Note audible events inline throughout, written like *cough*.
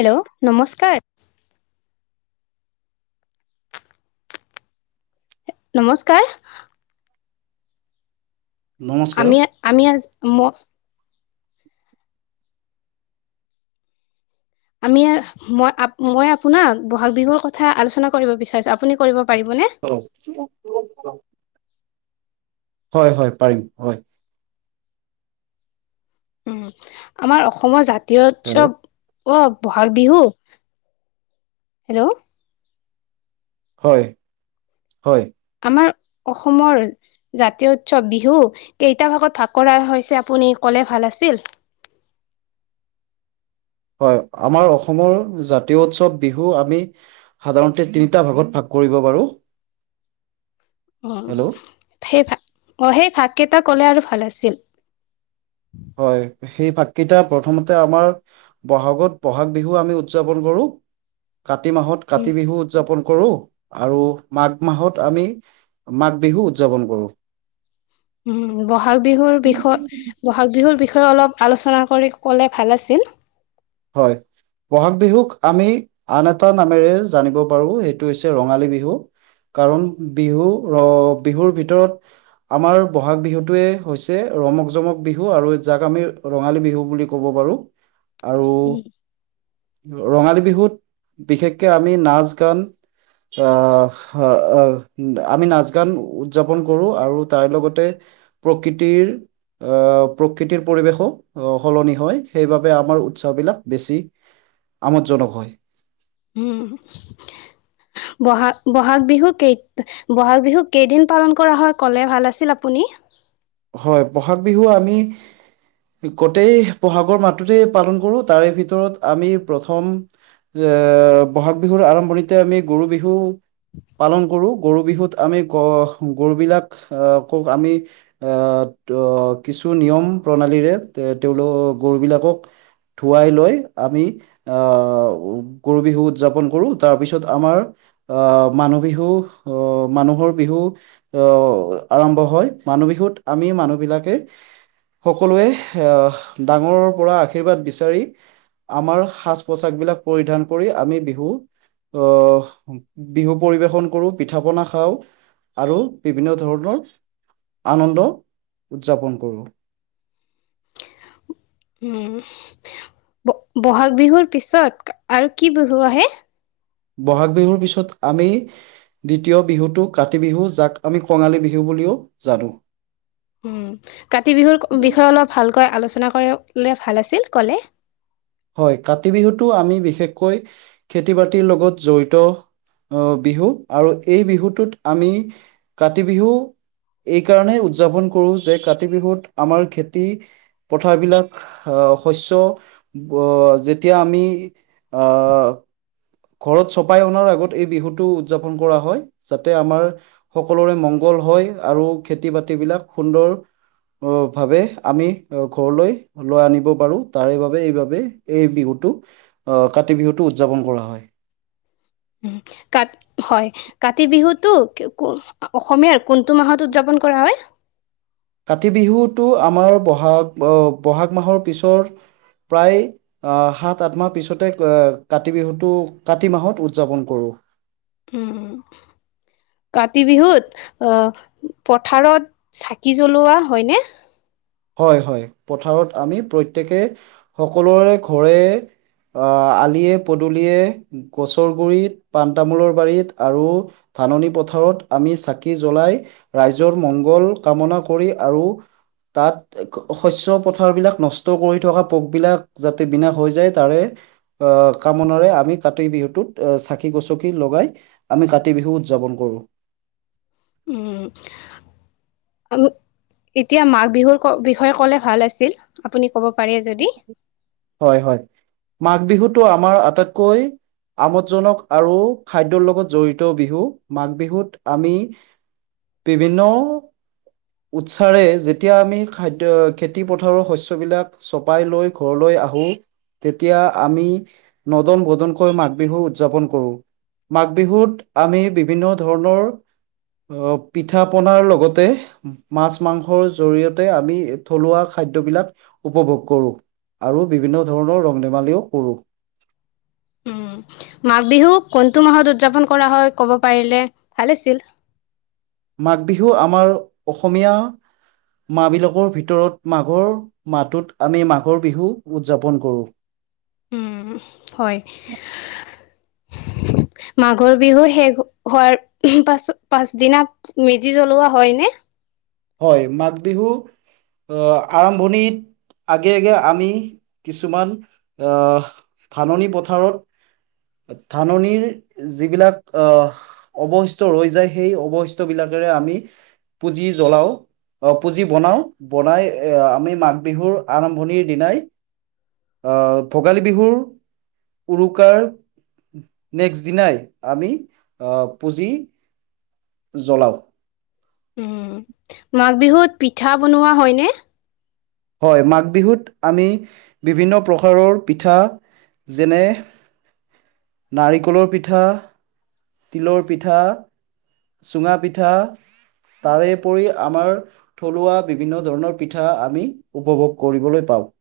Hello নমস্কাৰ। নমস্কাৰ। নমস্কাৰ। আমি, আমি, ম আমি- মই আপোনাক ব'হাগ বিহুৰ কথা আলোচনা কৰিব বিচাৰিছোঁ, আপুনি কৰিব পাৰিবনে? *unintelligible* হয় হয় পাৰিম হয়। উমঁ' আমাৰ অসমৰ জাতীয় হেল্ল' উৎসৱ- অঁ' বহাগ বিহু, হেল্ল'। হয়, হয়। আমাৰ অসমৰ- জাতীয় উৎসৱ বিহু কেইটা ভাগত ভাগ কৰা হৈছে আপুনি ক'লে ভাল আছিল। হয়, আমাৰ অসমৰ জাতীয় উৎসৱ বিহু আমি- সাধাৰণতে তিনিটা ভাগত ভাগ কৰিব পাৰোঁ। অ, সেই ভা, অঁ' সেই ভাগ কেইটা ক'লে আৰু ভাল আছিল? হয়, সেই ভাগকেইটা প্ৰথমতে আমাৰ- বহাগত বহাগ বিহু আমি উদযাপন কৰো, কাতি মাহত উম কাতি বিহু উদযাপন- কৰো আৰু মাঘ মাহত আমি মাঘ বিহু উদযাপন কৰোঁ। উমঁ' বহাগ বিহুৰ বিষয়- বহাগ বিহুৰ বিষয়ে অলপ আলোচনা কৰি ক'লে ভাল আছিল। হয়। ব'হাগ বিহুক আমি আন এটা নামেৰে জানিব পাৰো সেইটো হৈছে ৰঙালী বিহু। কাৰণ বিহু ৰ বিহুৰ ভিতৰত আমাৰ ব'হাগ বিহুটোৱে হৈছে ৰমক-জমক বিহু আৰু যাক আমি ৰঙালী বিহু বুলি ক'ব পাৰো। আৰু উম ৰঙালী বিহুত বিশেষকে আমি নাচ-গান, আ অ অ আমি নাচ-গান উদযাপন কৰো আৰু তাৰ লগতে প্ৰকৃতিৰ আ প্ৰকৃতিৰ পৰিৱেশো সলনি হয় সেইবাবে আমাৰ উৎসৱবিলাক বেছি আমোদজনক হয়। হুম, ব'হাগ ব'হাগ বিহু কেই ব'হাগ বিহু কেইদিন পালন কৰা হয় ক'লে ভাল আছিল আপুনি। হয় ব'হাগ বিহু আমি গোটেই ব'হাগৰ মাহটোতেই পালন কৰো তাৰে ভিতৰত আমি প্ৰথম এ ব'হাগ বিহুৰ আৰম্ভণিতে আমি গৰু বিহু পালন কৰো, গৰু বিহুত আমি গ গৰুবিলাক আ খুব আমি আ কিছু নিয়ম-প্ৰণালীৰে তেওঁলোক গৰুবিলাকক ধুৱাই লৈ আমি আ গৰু বিহু উদযাপন কৰো তাৰপিছত আমাৰ আ মানুহ বিহু আ মানুহৰ বিহু আ আৰম্ভ হয় মানুহ বিহুত আমি মানুহ বিলাকে সকলোৱে আ ডাঙৰৰ পৰা আশীৰ্বাদ বিচাৰি আমাৰ সাজ-পোচাকবিলাক পৰিধান কৰি আমি বিহু আ বিহু পৰিবেশন কৰো, পিঠা-পনা খাওঁ আৰু বিভিন্ন ধৰণৰ আনন্দ উদযাপন কৰো। উম। ব'হাগ বিহুৰ পিছত আৰু কি বিহু আহে? ব'হাগ বিহুৰ পিছত আমি দ্বিতীয় বিহুটো কাতি বিহু যাক আমি কঙালী বিহু বুলিও জানো। উম কাতি বিহুৰ বিষয়ে অলপ ভালকৈ আলোচনা কৰিলে ভাল আছিল ক'লে। হয়, কাতি বিহুটো আমি বিশেষকৈ খেতি-বাতিৰ লগত জড়িত আ বিহু আৰু এই বিহুটোত আমি কাতি বিহু এই কাৰণেই উদযাপন কৰো যে কাতি বিহুত আমাৰ খেতি পথাৰবিলাক আ শস্য ব যেতিয়া আমি আ ঘৰত চপাই অনাৰ আগত এই বিহুটো উদযাপন কৰা হয় যাতে আমাৰ সকলোৰে মংগল হয় আৰু খেতি-বাতিবিলাক সুন্দৰ ভাৱে আমি ঘৰলৈ লৈ আনিব পাৰো তাৰে বাবে এইবাবে এই বিহুটো আ কাতি বিহুটো উদযাপন কৰা হয়। কাত হয়। কাতি বিহুটো ক অসমীয়াৰ কোনটো মাহত উদযাপন কৰা হয়? কাতি বিহুটো আমাৰ ব'হাগ আ ব'হাগ মাহৰ পিছৰ প্ৰায় আ সাত, আঠ মাহ পিছতে কাতি বিহুটো কাতি মাহত উদযাপন কৰো। উম। কাতি বিহুত পথাৰত চাকি জ্বলোৱা হয়নে? হয় হয়, পথাৰত আমি প্ৰত্যেকে সকলোৰে ঘৰে আ আলিয়ে পদুলিয়ে গছৰ গুৰিত পাণ তামোলৰ বাৰীত আৰু ধাননি পথাৰত আমি চাকি জ্বলাই ৰাইজৰ মংগল কামনা কৰি আৰু তাত শস্য পথাৰবিলাক নষ্ট কৰি থকা পোকবিলাক যাতে বিনাশ হৈ যায়। তাৰে আহ কামনাৰে আমি কাতি বিহুটোত চাকি গচকি লগাই আমি কাতি বিহু উদযাপন কৰোঁ। উম। এতিয়া মাঘ বিহুৰ বিষয়ে ক'লে ভাল আছিল। আপুনি ক'ব পাৰে যদি। হয়, হয় মাঘ বিহুতো আমাৰ আটাইতকৈ আমোদজনক আৰু খাদ্যৰ লগত জড়িত, বিহু মাঘ বিহুত আমি বিভিন্ন উৎসাৰে যেতিয়া আমি খাদ্য খেতি পথাৰৰ শস্যবিলাক চপাই লৈ ঘৰলৈ আহো। এতিয়া আমি নদন বদনকৈ মাঘ বিহু উদযাপন কৰো। মাঘ বিহুত আমি বিভিন্ন ধৰণৰ। অ' পিঠা পনাৰ লগতে। মাছ মাংসৰ জৰিয়তে আমি থলুৱা খাদ্যবিলাক। উপভোগ কৰোঁ, আৰু বিভিন্ন ধৰণৰ ৰং ধেমালিও কৰোঁ। উম' মাঘ বিহু কোনটো মাহত উদযাপন কৰা হয়, ক'ব পাৰিলে ভাল আছিল। মাঘ বিহু আমাৰ অসমীয়া মাহ বিলাকৰ ভিতৰত, মাঘৰ মাহটোত আমি মাঘৰ বিহু উদযাপন কৰোঁ। হয়। মাঘৰ বিহু শেষ হোৱাৰ পাছ পাছদিনা। মেজি জ্বলোৱা হয় নে? হয় মাঘ বিহু। আৰম্ভণিত আগে আগে আমি কিছুমান আ ধাননি পথাৰত ধাননিৰ যিবিলাক আ অৱশিষ্ট হৈ যায়, সেই অৱশিষ্টবিলাকেৰে আমি পুজি জ্বলাও। অ' পুঁজি বনাও, বনাই আ আমি মাঘ বিহুৰ আৰম্ভণিৰ দিনাই অ' ভোগালী বিহু উৰুকাৰ। নেক্সট দিনাই আমি পুঁজি জ্বলাওঁ। উম' মাঘ বিহুত পিঠা বনোৱা হয়নে? হয়, মাঘ বিহুত আমি বিভিন্ন প্ৰকাৰৰ পিঠা। যেনে নাৰিকলৰ পিঠা, তিলৰ পিঠা। চুঙা পিঠা। তাৰেপৰি আমাৰ থলুৱা বিভিন্ন ধৰণৰ পিঠা আমি উপভোগ কৰিবলৈ পাওঁ।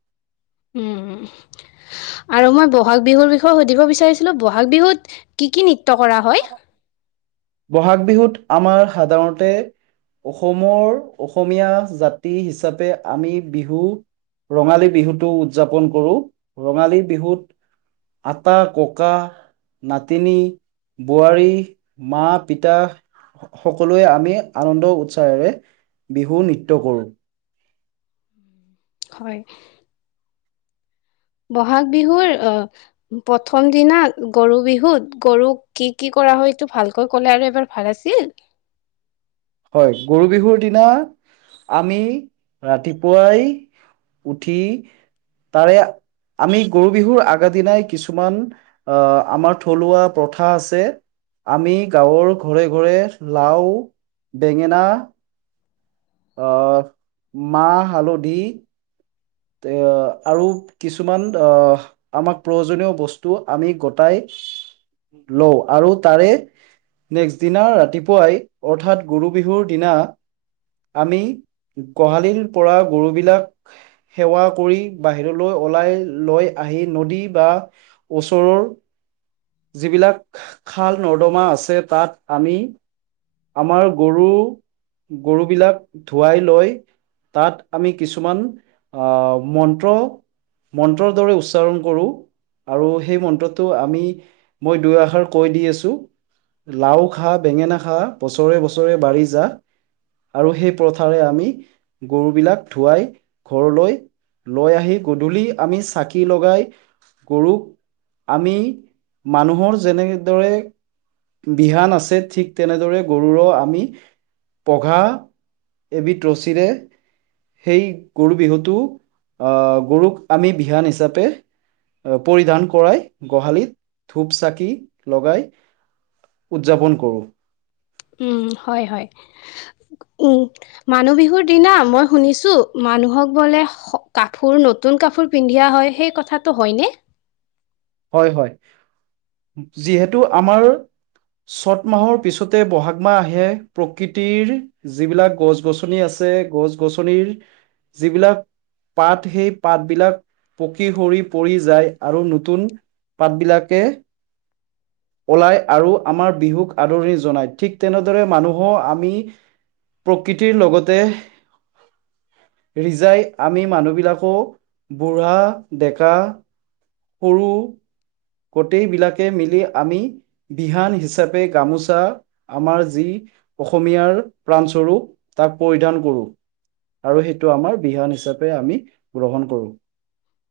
উম' আৰু মই বহাগ বিহুৰ বিষয়ে সুধিব বিচাৰিছিলো, বহাগ বিহুত কি কি নৃত্য কৰা হয়? বহাগ বিহুত আমাৰ সাধাৰণতে। অসমৰ অসমীয়া জাতি হিচাপে আমি বিহু। ৰঙালী বিহুটো উদযাপন কৰো, ৰঙালী বিহুত। আটা, ককা, নাতিনী, বোৱাৰী। মা পিতা মা পিতা সকলোৱে আমি আনন্দ উৎসাহেৰে বিহু নৃত্য কৰোঁ। হয়। বহাগ বিহুৰ আ। প্ৰথম দনা গৰু বিহুত গৰুক কি কি কৰা হয় এইটো ভালকৈ ক'লে আৰু এবাৰ। ভাল আছিল। হয় গৰু বিহুৰ দিনা আমি ৰাতিপুৱাই উঠি তাৰে আমি গৰু বিহুৰ আগ দিনাই কিছুমান আহ আমাৰ থলুৱা প্ৰথা আছে। আমি গাঁৱৰ ঘৰে ঘৰে লাও বেঙেনা, আহ মাহ হালধি আৰু কিছুমান অহ আমাক প্ৰয়োজনীয় বস্তু আমি গটাই লওঁ আৰু তাৰে নেক্সট দিনা ৰাতিপুৱাই অৰ্থাৎ গৰু বিহুৰ দিনা আমি গোহালিৰ পৰা গৰু বিলাক। সেৱা কৰি বাহিৰলৈ ওলাই লৈ আহি নদী বা। ওচৰৰ যিবিলাক খাল নৰ্দমা আছে তাত আমি আমাৰ গৰু গৰু বিলাক ধুৱাই লৈ তাত আমি কিছুমান আহ মন্ত্ৰ মন্ত্ৰৰ দৰে উচ্চাৰণ কৰো। আৰু সেই মন্ত্ৰটো আমি মই দুই এষাৰ কৈ দি আছোঁ। লাও খা বেঙেনা খা বছৰে বছৰে বাঢ়ি যা আৰু সেই প্ৰথাৰে আমি গৰুবিলাক ধুৱাই ঘৰলৈ লৈ আহি গধূলি আমি চাকি লগাই গৰুক আমি মানুহৰ যেনেদৰে বিহান আছে ঠিক তেনেদৰে গৰুৰ আমি পঘা এবিধ ৰছীৰে সেই গৰু বিহুতটো আহ গৰুক আমি বিহান হিচাপে পৰিধান কৰাই গোহালিত ধূপ চাকি লগাই উদযাপন কৰোঁ। উম হয় হয় উম। মানুহ বিহুৰ দিনা মই শুনিছো মানুহক বোলে কাপোৰ নতুন নতুন কাপোৰ পিন্ধা হয় সেই কথাটো হয়নে। হয় হয় যিহেতু আমাৰ চ'ত মাহৰ পিছতে বহাগ মাহ আহে প্ৰকৃতিৰ যিবিলাক গছ গছনি আছে গছ গছনিৰ যিবিলাক পাত সেই পাতবলাক পকী সৰি পৰি যায় আৰু সেই নতুন পাত বিলাকে। *inaudible* ওলাই আৰু আমাৰ বিহুক আদৰি জনাই ঠিক তেনেদৰে মানুহো আমি প্ৰকৃতিৰ লগতে ৰিজাই আমি মানুহবিলাকো বুঢ়া ডেকা কৰোঁ। গোটেই বিলাকে মিলি আমি বিহান হিচাপে গামোচা আমাৰ যি অসমীয়াৰ প্ৰাণ স্বৰূপ তাক পৰিধান কৰোঁ। আৰু সেইটো আমাৰ বিহান হিচাপে আমি গ্ৰহণ কৰো।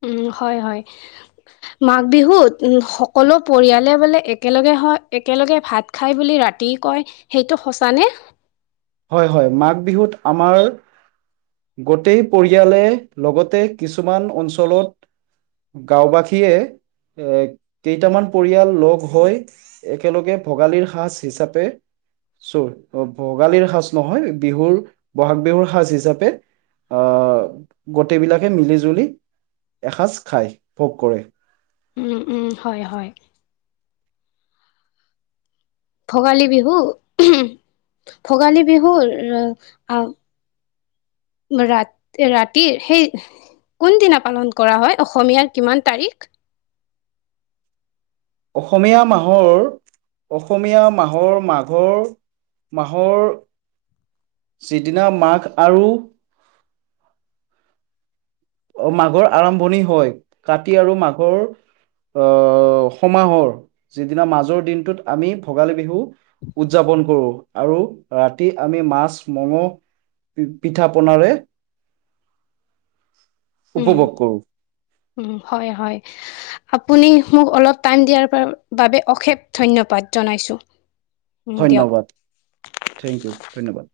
উম হয় হয়। মাঘ বিহুত সকলো পৰিয়ালে বোলে একেলগে হয় একেলগে ভাত খায় বুলি ৰাতি কয় সেইটো সঁচানে? হয় হয় মাঘ বিহুত আমাৰ গোটেই পৰিয়ালে লগতে কিছুমান অঞ্চলত গাঁও বাসীয়ে এ কেইটামান পৰিয়াল লগ হৈ একেলগে ভোগালীৰ সাজ হিচাপে চোৰ ভোগালীৰ সাজ নহয় বিহুৰ বহাগ বিহুৰ সাজ হিচাপে আহ গোটেই বিলাকে মিলি জুলি এসাঁজ খায়, ভোগ কৰে। উম উম হয় হয়। ভোগালী বিহু ভোগালী বিহুৰ ৰ আহ ৰাত ৰাতিৰ সেই কোন দিনা পালন কৰা হয়? অসমীয়াৰ কিমান তাৰিখ? অসমীয়া মাহৰ অসমীয়া মাহৰ মাঘৰ মাহৰ যিদিনা মাঘ আৰু মাঘৰ আৰম্ভণি হয়, কাটি আৰু মাঘৰ আহ সমাহৰ যিদিনা মাজৰ দিনটোত আমি ভোগালী বিহু উদযাপন কৰোঁ, আৰু ৰাতি আমি মাছ মঙ পিঠা পনাৰে উম, উপভোগ কৰোঁ উম, হয়, হয়। আপুনি মোক অলপ টাইম দিয়াৰ বাবে অশেষ ধন্যবাদ জনাইছো। ধন্যবাদ থেংক ইউ ধন্যবাদ।